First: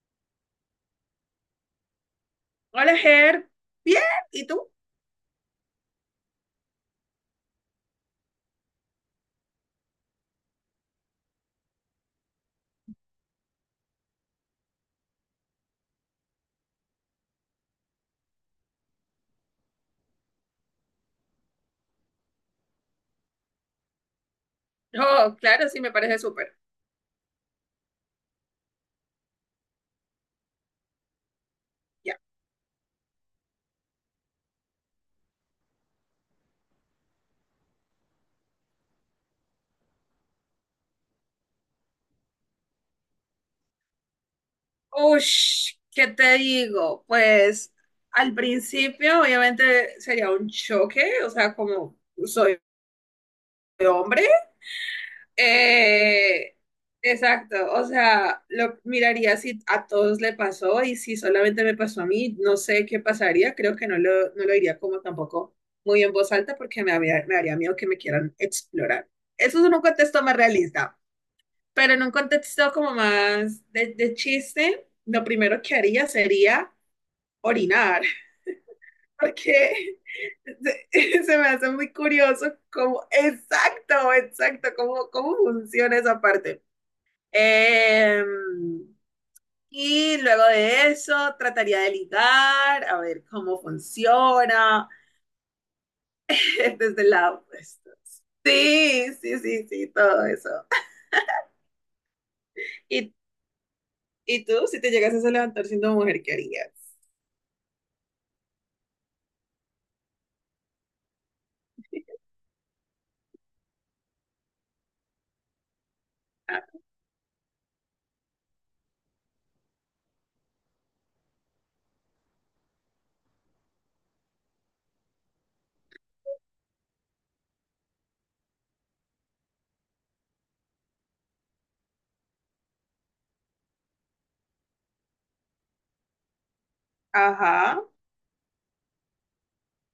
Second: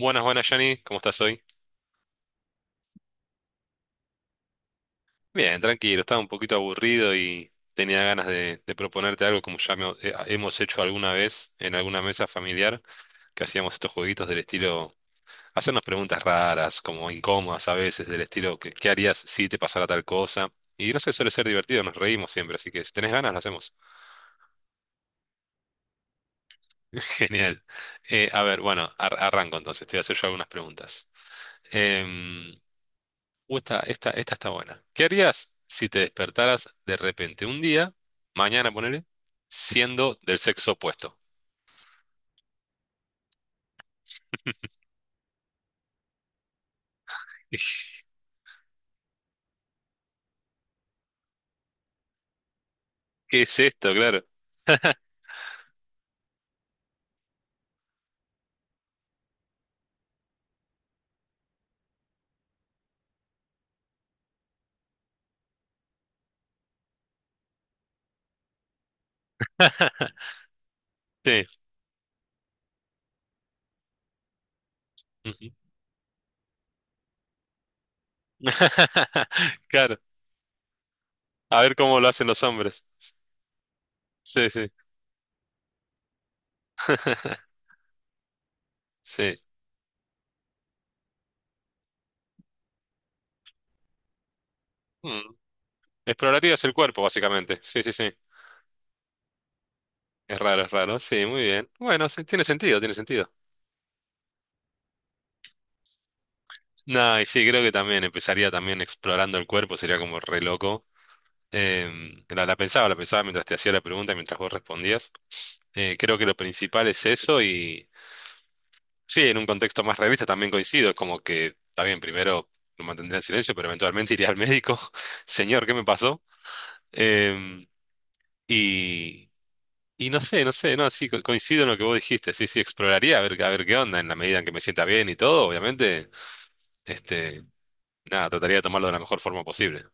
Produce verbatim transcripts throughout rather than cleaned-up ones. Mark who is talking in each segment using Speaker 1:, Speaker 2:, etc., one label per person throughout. Speaker 1: Buenas, buenas, Johnny. ¿Cómo estás hoy?
Speaker 2: Hola, Ger. Bien, ¿y tú?
Speaker 1: Bien, tranquilo. Estaba un poquito aburrido y tenía ganas de, de proponerte algo como ya me- eh, hemos hecho alguna vez en alguna mesa familiar, que hacíamos estos jueguitos del estilo, hacernos preguntas raras, como incómodas a veces, del estilo, ¿qué, qué harías si te pasara tal cosa? Y no sé, suele ser divertido, nos reímos siempre, así que si tenés ganas, lo hacemos.
Speaker 2: Oh, claro, sí, me parece súper.
Speaker 1: Genial. Eh, a ver, bueno, ar- arranco entonces, te voy a hacer yo algunas preguntas.
Speaker 2: Ya.
Speaker 1: Em, Uh, esta, esta, esta está buena. ¿Qué harías si te despertaras de repente un día, mañana ponele, siendo del sexo opuesto?
Speaker 2: Ush, ¿qué te digo? Pues al principio obviamente sería un choque, o sea, como soy
Speaker 1: ¿Qué es esto? Claro.
Speaker 2: hombre. Eh, exacto, o sea, lo miraría si a todos le pasó y si solamente me pasó a mí, no sé qué pasaría, creo que no lo, no lo diría como tampoco muy en voz alta porque me, había- me haría miedo que me quieran explorar. Eso es un contexto más realista.
Speaker 1: Sí.
Speaker 2: Pero en un contexto como más de, de chiste, lo
Speaker 1: Ujú.
Speaker 2: primero que haría sería orinar,
Speaker 1: Claro.
Speaker 2: porque se, se me
Speaker 1: A
Speaker 2: hace
Speaker 1: ver
Speaker 2: muy
Speaker 1: cómo lo hacen los
Speaker 2: curioso
Speaker 1: hombres.
Speaker 2: cómo, exacto,
Speaker 1: Sí, sí.
Speaker 2: exacto, cómo, cómo funciona esa parte. Em,
Speaker 1: Sí.
Speaker 2: y luego de eso trataría de ligar, a ver cómo funciona,
Speaker 1: Mm. Explorarías el cuerpo,
Speaker 2: desde el lado,
Speaker 1: básicamente.
Speaker 2: pues,
Speaker 1: Sí, sí, sí.
Speaker 2: sí, sí, sí, sí, todo
Speaker 1: Es
Speaker 2: eso.
Speaker 1: raro, es raro. Sí, muy bien. Bueno, sí, tiene sentido, tiene
Speaker 2: ¿Y,
Speaker 1: sentido.
Speaker 2: ¿Y tú, si te llegases a levantar siendo mujer, qué harías?
Speaker 1: No, y sí, creo que también empezaría también explorando el cuerpo, sería como re loco. Em, la, la pensaba, la pensaba mientras te hacía la pregunta, mientras vos respondías. Eh, creo que lo
Speaker 2: Ah.
Speaker 1: principal es eso y sí, en un contexto más realista también coincido, es como que, está bien, primero lo mantendría en silencio, pero eventualmente iría al médico, señor, ¿qué me pasó? Em, y, y no sé, no sé, no, sí, co- coincido en lo que vos dijiste, sí, sí, exploraría a ver, a ver qué onda en la medida en que me sienta bien y todo, obviamente, este,
Speaker 2: Ajá.
Speaker 1: nada, trataría de tomarlo de la mejor forma posible.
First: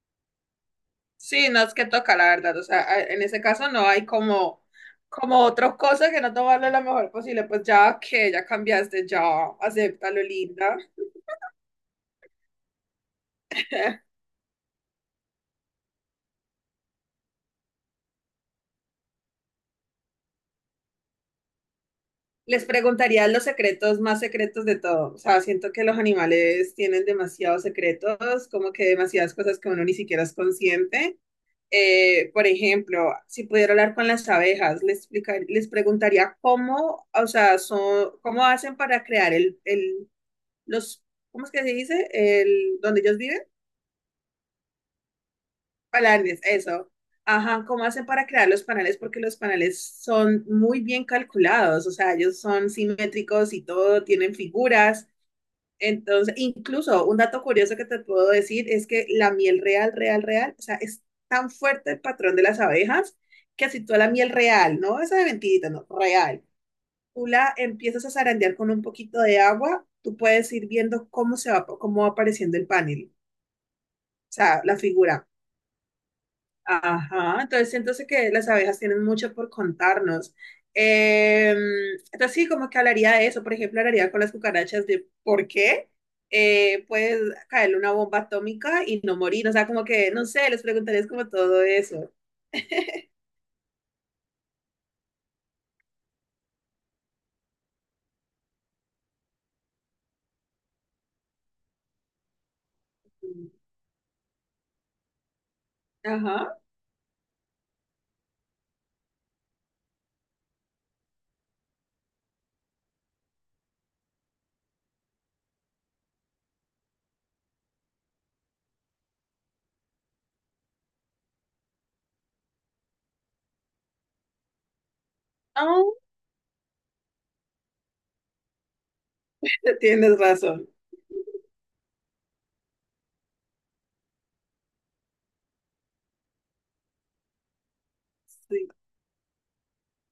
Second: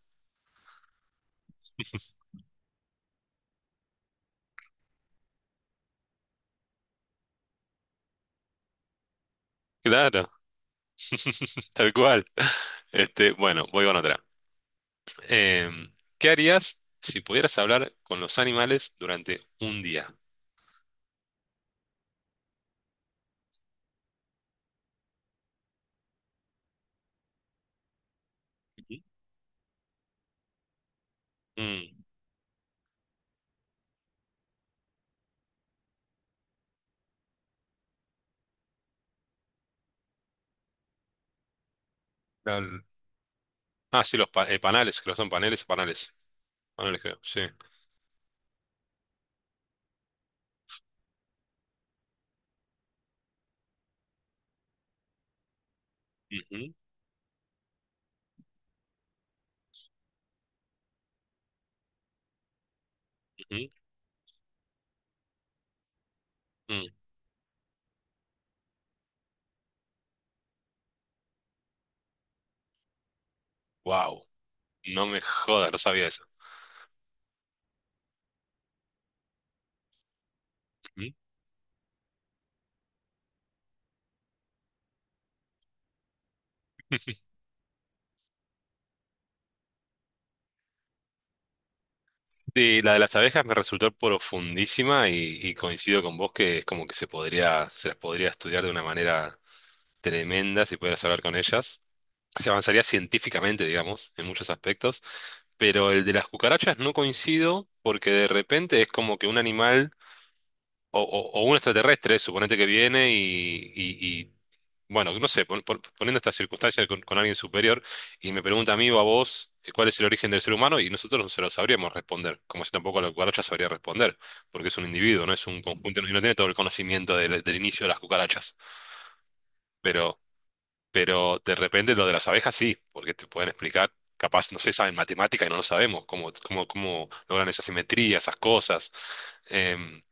Speaker 2: Sí, no es que toca, la verdad. O sea, a- en ese caso no hay como, como otra cosa que no tomarle la mejor posible. Pues ya que ya cambiaste, ya acéptalo,
Speaker 1: Claro,
Speaker 2: linda.
Speaker 1: tal cual. Este, bueno, voy con otra. Em, ¿qué harías si pudieras hablar con los animales durante un día?
Speaker 2: Les preguntaría los secretos más secretos de todo. O sea, siento que los animales tienen demasiados secretos, como que
Speaker 1: Ujú.
Speaker 2: demasiadas cosas que uno ni siquiera es consciente.
Speaker 1: Mm,
Speaker 2: Eh, por ejemplo, si pudiera hablar con las abejas, les explicar- les preguntaría cómo, o sea, son, cómo hacen para crear el, el, los, ¿cómo es que se dice? El,
Speaker 1: tal-
Speaker 2: donde ellos viven,
Speaker 1: Ah, sí, los pa- eh, panales, creo que son paneles, panales.
Speaker 2: palanes, eso.
Speaker 1: Panales, creo, sí.
Speaker 2: Ajá, ¿cómo hacen para crear los panales? Porque los panales son muy bien calculados, o sea, ellos son simétricos y todo, tienen figuras. Entonces,
Speaker 1: Ujú,
Speaker 2: incluso un dato curioso que te puedo decir es que la miel real, real, real, o sea, es tan fuerte el patrón de las abejas
Speaker 1: ujú,
Speaker 2: que si tú a la miel real, no esa de mentirita, no, real,
Speaker 1: mm.
Speaker 2: tú la empiezas a zarandear con un poquito de agua, tú puedes ir viendo cómo se va, cómo va apareciendo el panel,
Speaker 1: Wow,
Speaker 2: o sea, la
Speaker 1: no me
Speaker 2: figura.
Speaker 1: jodas, no sabía eso.
Speaker 2: Ajá, entonces siento que las abejas tienen mucho por contarnos.
Speaker 1: Ujú.
Speaker 2: Eh, entonces sí, como que hablaría de eso, por ejemplo, hablaría con las cucarachas de por qué eh, puedes caerle una bomba atómica y no morir, o sea, como que, no sé, les preguntarías como todo eso.
Speaker 1: Sí, la de las abejas me resultó profundísima y, y coincido con vos que es como que se podría, se las podría estudiar de una manera tremenda si pudieras hablar con ellas. Se avanzaría científicamente, digamos, en muchos aspectos. Pero el de las
Speaker 2: Ajá.
Speaker 1: cucarachas no coincido porque de repente es como que un animal o, o- o un extraterrestre, suponete que viene y, y- y, bueno, no sé, pon- pon- poniendo esta circunstancia con, con alguien superior y me pregunta a mí o a vos eh, cuál es el origen del ser humano y nosotros no se lo sabríamos responder, como yo tampoco la cucaracha sabría responder, porque es un individuo, no es un
Speaker 2: Ah,
Speaker 1: conjunto no, y no tiene todo el conocimiento del, del inicio de las cucarachas.
Speaker 2: tienes
Speaker 1: Pero
Speaker 2: razón.
Speaker 1: pero de repente lo de las abejas sí, porque te pueden explicar, capaz, no sé, saben matemática y no lo sabemos, cómo, cómo, cómo logran esa simetría, esas
Speaker 2: Sí.
Speaker 1: cosas. Em,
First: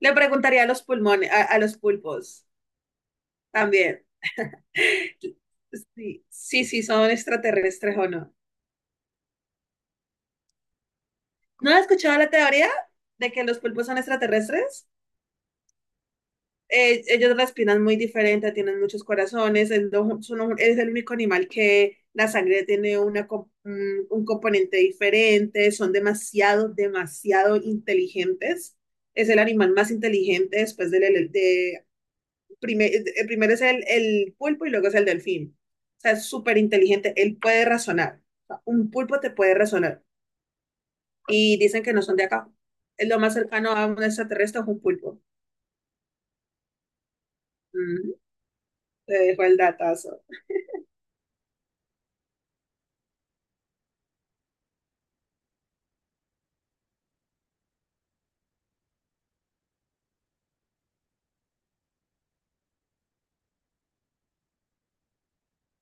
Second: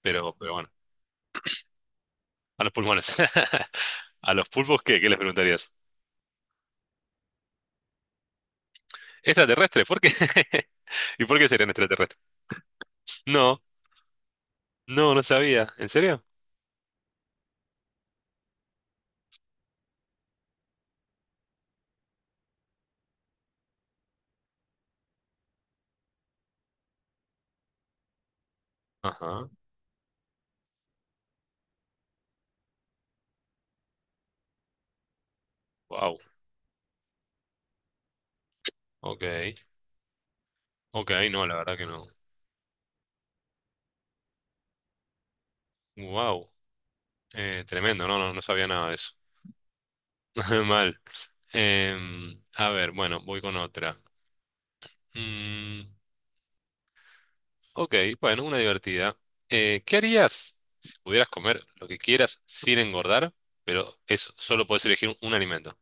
Speaker 2: Le
Speaker 1: pero, pero
Speaker 2: preguntaría a
Speaker 1: bueno,
Speaker 2: los pulmones, a, a los pulpos
Speaker 1: a los pulmones.
Speaker 2: también.
Speaker 1: ¿A los pulpos qué? ¿Qué les preguntarías?
Speaker 2: Sí, sí, sí, son extraterrestres o no.
Speaker 1: ¿Extraterrestres? ¿Por qué? ¿Y por qué serían
Speaker 2: ¿No has
Speaker 1: extraterrestres?
Speaker 2: escuchado la teoría de que los
Speaker 1: No,
Speaker 2: pulpos son extraterrestres?
Speaker 1: no, no sabía. ¿En serio?
Speaker 2: Eh, ellos respiran muy diferente, tienen muchos corazones, es, lo- son un- es el único animal que la sangre tiene una, co- un, un componente diferente, son demasiado, demasiado inteligentes. Es el
Speaker 1: Ajá.
Speaker 2: animal más inteligente después del... ele- De, primer- el primero es el, el pulpo y luego es el delfín. O sea,
Speaker 1: Wow.
Speaker 2: es súper inteligente, él puede razonar. O sea, un pulpo te puede
Speaker 1: Ok.
Speaker 2: razonar.
Speaker 1: Ok, no, la
Speaker 2: Y
Speaker 1: verdad
Speaker 2: dicen
Speaker 1: que
Speaker 2: que no
Speaker 1: no.
Speaker 2: son de acá. Es lo más cercano a un extraterrestre es un pulpo.
Speaker 1: Wow. Tremendo,
Speaker 2: Mm,
Speaker 1: no, no, no sabía nada de eso.
Speaker 2: te dejo el dato.
Speaker 1: Mal. Em, a ver, bueno, voy con otra. Mm. Ok, bueno, una divertida. Eh, ¿qué harías si pudieras comer lo que quieras sin engordar, pero eso solo puedes elegir un, un alimento?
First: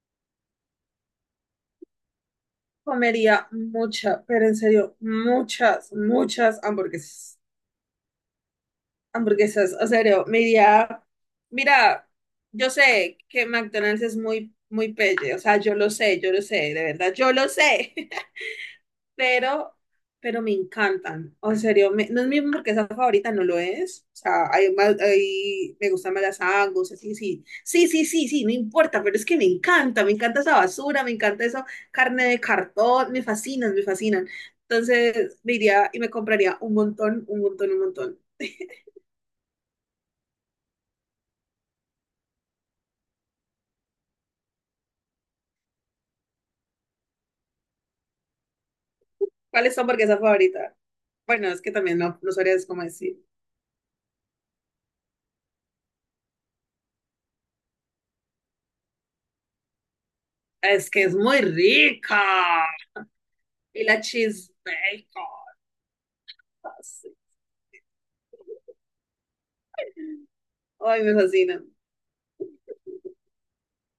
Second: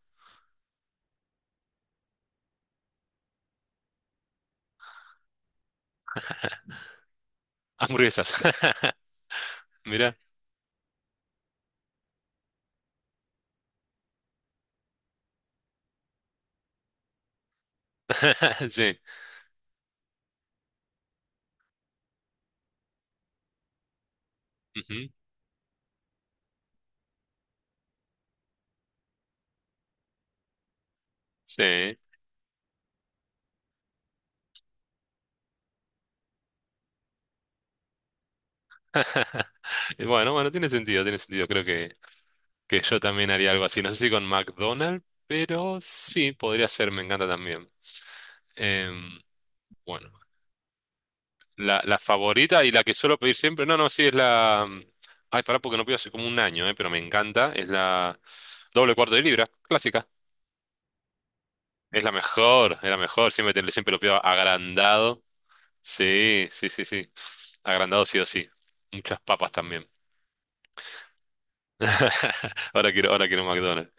Speaker 2: Comería mucha, pero en serio, muchas, muchas hamburguesas.
Speaker 1: Hamburguesas.
Speaker 2: Hamburguesas, en
Speaker 1: Mira.
Speaker 2: serio, me iría. Mira, yo sé que McDonald's es muy, muy pelle, o sea, yo lo sé, yo lo sé, de verdad, yo lo sé.
Speaker 1: Sí.
Speaker 2: pero, pero me encantan. O en serio, me- no es mi hamburguesa favorita, no lo es. O sea, hay más,
Speaker 1: Ujú.
Speaker 2: hay- me gustan más las Angus, así, sí. Sí, sí, sí, sí, no importa, pero es que me encanta, me encanta esa basura, me encanta esa
Speaker 1: Sí.
Speaker 2: carne de cartón, me fascinan, me fascinan. Entonces, me iría y me compraría un montón, un montón, un montón.
Speaker 1: Y bueno, bueno, tiene sentido, tiene sentido. Creo que, que yo también haría algo así. No sé si con McDonald's, pero sí, podría ser, me encanta también. Em,
Speaker 2: ¿Cuál es tu
Speaker 1: bueno.
Speaker 2: hamburguesa favorita? Bueno, es que
Speaker 1: La,
Speaker 2: también
Speaker 1: la
Speaker 2: no, no sabría
Speaker 1: favorita y la
Speaker 2: cómo
Speaker 1: que suelo
Speaker 2: decir.
Speaker 1: pedir siempre, no, no, sí, es la... mm, Ay, pará, porque no pido hace como un año, eh, pero me encanta, es la doble cuarto de libra, clásica.
Speaker 2: Es que es muy
Speaker 1: Es la
Speaker 2: rica.
Speaker 1: mejor, es la mejor, siempre, te-
Speaker 2: Y
Speaker 1: siempre lo
Speaker 2: la
Speaker 1: pido
Speaker 2: cheese
Speaker 1: agrandado.
Speaker 2: bacon.
Speaker 1: Sí, sí, sí, sí.
Speaker 2: Así.
Speaker 1: Agrandado sí o sí. Muchas papas también.
Speaker 2: Ay, me fascina.
Speaker 1: Ahora quiero, ahora quiero un McDonald's.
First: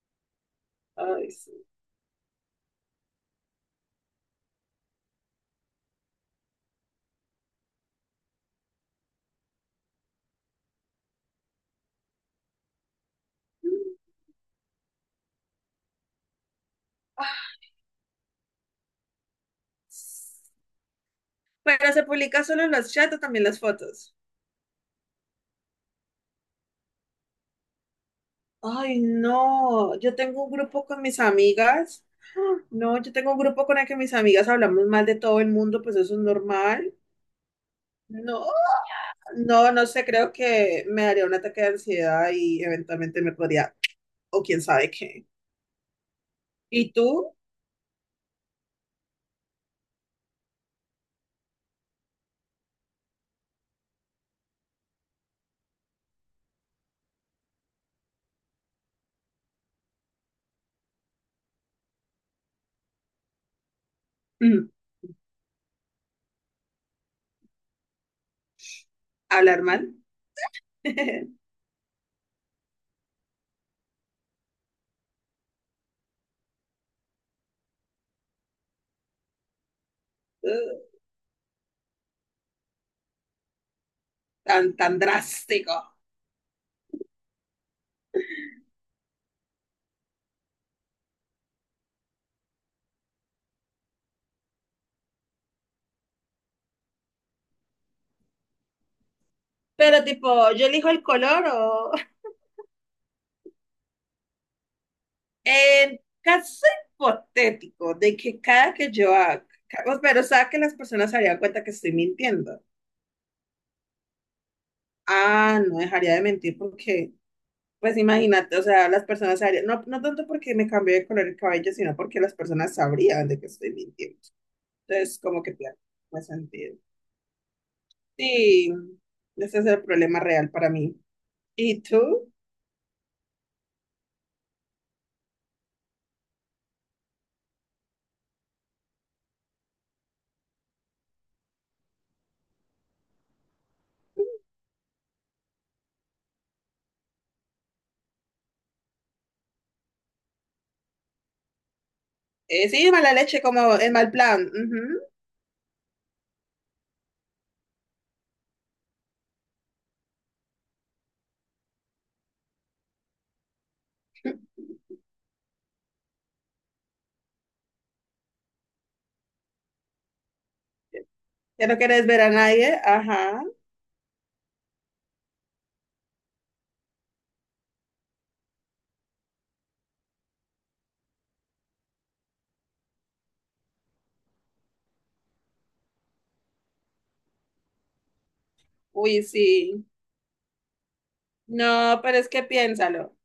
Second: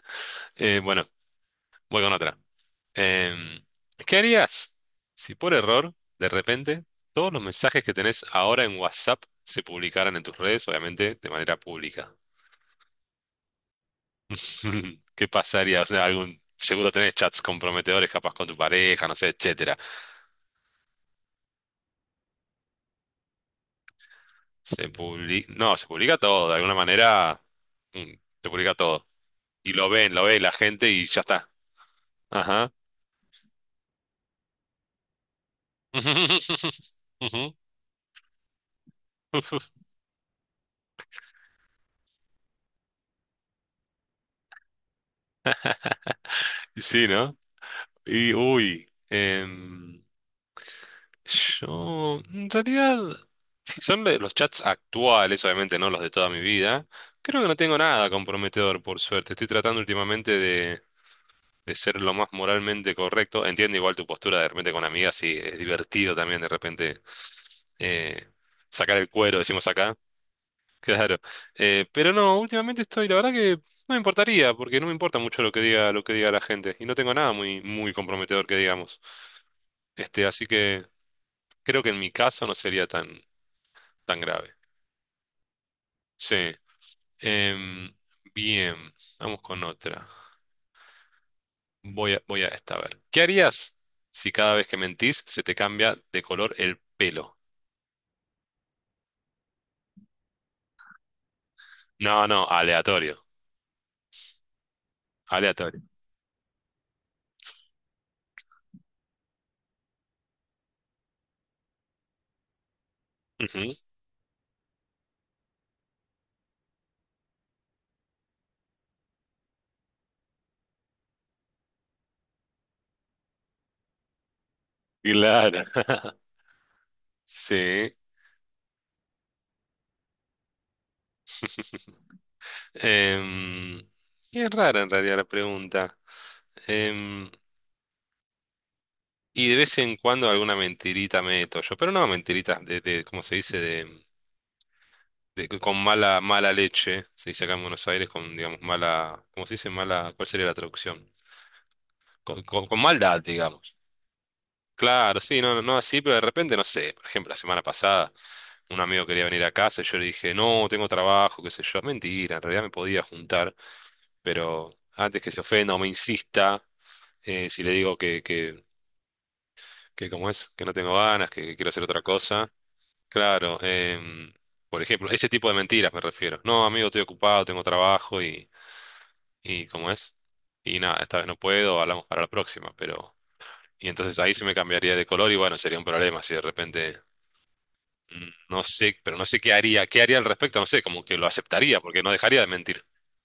Speaker 1: Eh, bueno,
Speaker 2: Ay, sí.
Speaker 1: voy con otra. Em, ¿qué harías si por error, de repente, todos los mensajes que tenés ahora en WhatsApp se publicaran en tus redes, obviamente de manera pública? ¿Qué pasaría? O sea, algún, seguro tenés chats
Speaker 2: Ah.
Speaker 1: comprometedores capaz con tu pareja, no sé, etcétera.
Speaker 2: Pero se publica solo en los chats o también las fotos.
Speaker 1: Se publica, no, se publica todo, de alguna manera, mm, se publica
Speaker 2: Ay,
Speaker 1: todo. Y lo
Speaker 2: no.
Speaker 1: ven,
Speaker 2: Yo
Speaker 1: lo ve
Speaker 2: tengo
Speaker 1: la
Speaker 2: un grupo
Speaker 1: gente
Speaker 2: con
Speaker 1: y
Speaker 2: mis
Speaker 1: ya está.
Speaker 2: amigas. Ah,
Speaker 1: Ajá.
Speaker 2: no, yo tengo un grupo con el que mis amigas hablamos mal de todo el mundo, pues eso es normal.
Speaker 1: Ujú.
Speaker 2: No, no, no sé, creo que me daría un ataque de ansiedad y eventualmente me podría o quién sabe qué. Y
Speaker 1: Sí,
Speaker 2: tú,
Speaker 1: ¿no? Y, uy, em, yo, en realidad, si son de los chats actuales, obviamente no los de toda mi vida, creo que no tengo nada comprometedor, por suerte. Estoy tratando últimamente de ser lo más moralmente correcto. Entiendo igual tu postura de
Speaker 2: mm,
Speaker 1: repente con amigas, sí, es divertido también de repente eh, sacar el cuero,
Speaker 2: hablar
Speaker 1: decimos
Speaker 2: mal.
Speaker 1: acá, claro. Eh, pero no, últimamente estoy, la verdad que no me importaría, porque no me importa mucho lo que diga, lo que diga la gente, y no tengo nada muy, muy comprometedor que digamos. Este, así que creo que en mi caso no sería tan, tan grave.
Speaker 2: Tan, tan drástico.
Speaker 1: Sí. Em, bien, vamos con otra. Voy a, voy a esta, a ver. ¿Qué harías si cada vez que mentís se te cambia de color el pelo?
Speaker 2: Pero tipo, yo elijo el color o...
Speaker 1: No, no, aleatorio. Aleatorio.
Speaker 2: En caso hipotético de que cada que yo haga... ca- Pero o sea que las personas se darían cuenta que estoy mintiendo.
Speaker 1: Ujú.
Speaker 2: Ah, no dejaría de mentir porque, pues imagínate, o sea, las personas se darían... No, no tanto porque me cambié de color el cabello, sino porque las personas sabrían de que estoy mintiendo. Entonces, como que
Speaker 1: Claro.
Speaker 2: plan, me sentido.
Speaker 1: Sí.
Speaker 2: Sí, ese es el problema real para mí. ¿Y tú?
Speaker 1: Em, y es rara en realidad la pregunta. Em, y de vez en cuando alguna mentirita meto yo, pero no mentiritas de, de ¿cómo se dice? De, de- con mala, mala leche. Se dice acá en Buenos Aires con, digamos, mala, ¿cómo se dice? Mala, ¿cuál sería la traducción? Con, con,
Speaker 2: Eh,
Speaker 1: con
Speaker 2: sí, mala
Speaker 1: maldad,
Speaker 2: leche,
Speaker 1: digamos.
Speaker 2: como el mal plan. Ujú.
Speaker 1: Claro, sí, no, no, no así, pero de repente, no sé, por ejemplo, la semana pasada un amigo quería venir a casa y yo le dije, no, tengo trabajo, qué sé yo, mentira, en realidad me podía juntar, pero antes que se ofenda o me insista, eh, si le digo que, que, que cómo es, que no tengo ganas, que, que
Speaker 2: Ya
Speaker 1: quiero
Speaker 2: no
Speaker 1: hacer otra
Speaker 2: quieres ver a
Speaker 1: cosa,
Speaker 2: nadie. Ajá.
Speaker 1: claro, em, por ejemplo, ese tipo de mentiras me refiero, no, amigo, estoy ocupado, tengo trabajo y, y cómo es, y nada, esta vez no puedo, hablamos para la próxima, pero... Y entonces ahí se me cambiaría de color y bueno, sería un problema si de repente... Mm, no sé, pero
Speaker 2: Uy,
Speaker 1: no sé qué haría,
Speaker 2: sí.
Speaker 1: qué haría al respecto, no sé, como que lo aceptaría,
Speaker 2: No,
Speaker 1: porque no
Speaker 2: pero es
Speaker 1: dejaría
Speaker 2: que
Speaker 1: de mentir.
Speaker 2: piénsalo.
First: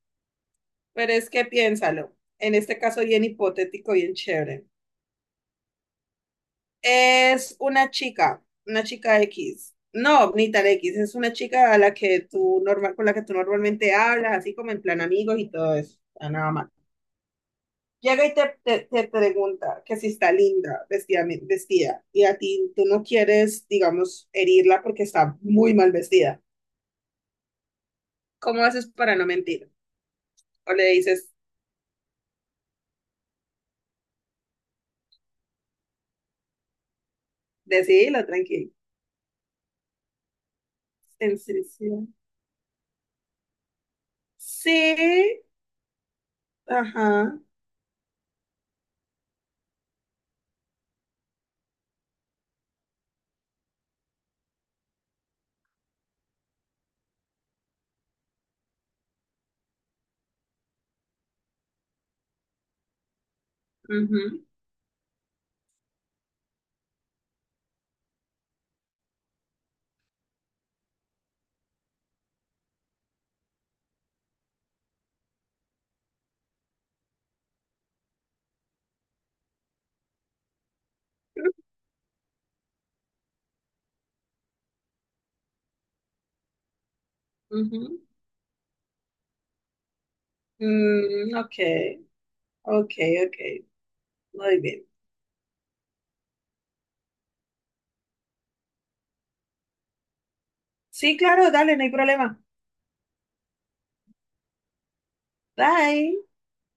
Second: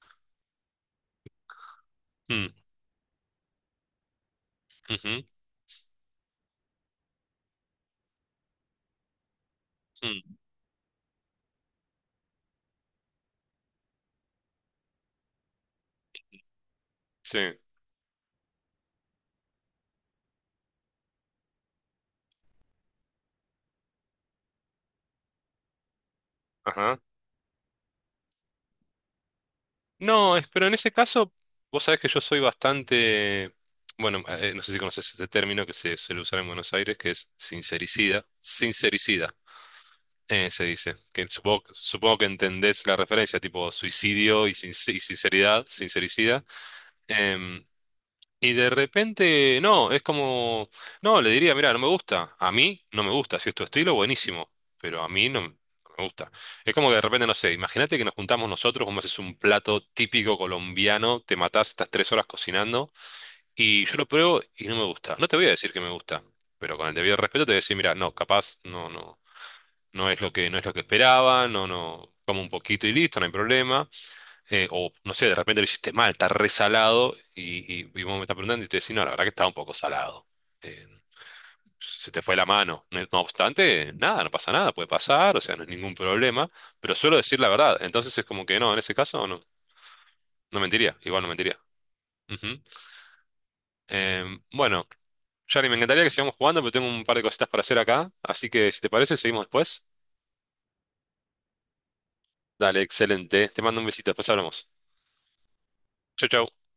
Speaker 2: Pero es que piénsalo.
Speaker 1: Mm,
Speaker 2: En este caso, bien hipotético, bien chévere.
Speaker 1: ujú,
Speaker 2: Es una chica, una chica X.
Speaker 1: mm,
Speaker 2: No, ni tan X, es una chica a la que tú normal, con la que tú normalmente hablas, así como en plan amigos y todo eso. Ah, nada más.
Speaker 1: sí,
Speaker 2: Llega y te, te, te pregunta que si está linda, vestida, vestida, y a ti tú no quieres, digamos, herirla porque está muy mal vestida.
Speaker 1: ajá.
Speaker 2: ¿Cómo haces para no mentir?
Speaker 1: No, es, pero
Speaker 2: O
Speaker 1: en
Speaker 2: le
Speaker 1: ese
Speaker 2: dices,
Speaker 1: caso, vos sabés que yo soy bastante, bueno, eh, no sé si conoces este término que se suele usar en Buenos Aires, que es
Speaker 2: decidilo,
Speaker 1: sincericida,
Speaker 2: tranquilo.
Speaker 1: sincericida, eh, se dice, que
Speaker 2: En
Speaker 1: supongo,
Speaker 2: serio.
Speaker 1: supongo que entendés la referencia, tipo suicidio y, sinc- y
Speaker 2: Sí,
Speaker 1: sinceridad, sincericida.
Speaker 2: ajá,
Speaker 1: Em, Y de repente, no, es como, no, le diría, mira, no me gusta. A mí no me gusta. Si es tu estilo, buenísimo. Pero a mí no, no me gusta. Es como que de repente, no sé, imagínate que nos juntamos nosotros, vos me haces un plato típico colombiano, te matás, estás tres horas cocinando, y yo lo pruebo
Speaker 2: ujú,
Speaker 1: y no me gusta. No te voy a decir que me gusta, pero con el debido respeto te voy a decir, mira, no, capaz, no, no, no es lo que, no es lo que esperaba, no, no, como un poquito y listo, no hay problema eh, o no sé, de repente lo hiciste mal, está resalado y, y, y vos me estás preguntando y te decís, no, la verdad que estaba un poco salado. Eh, se te fue la mano. No, no obstante, nada, no pasa nada, puede pasar, o sea, no es ningún problema, pero suelo decir la verdad.
Speaker 2: ujú.
Speaker 1: Entonces es como que no, en ese caso no, no mentiría, igual no
Speaker 2: Mm, ok,
Speaker 1: mentiría. Ujú.
Speaker 2: ok, ok,
Speaker 1: Eh,
Speaker 2: muy bien.
Speaker 1: bueno, Yari, me encantaría que sigamos jugando, pero tengo un par de cositas para hacer acá, así que si te parece, seguimos después.
Speaker 2: Sí, claro, dale, no hay problema.
Speaker 1: Dale, excelente. Te mando un besito, después hablamos. Chau,
Speaker 2: Bye.
Speaker 1: chau.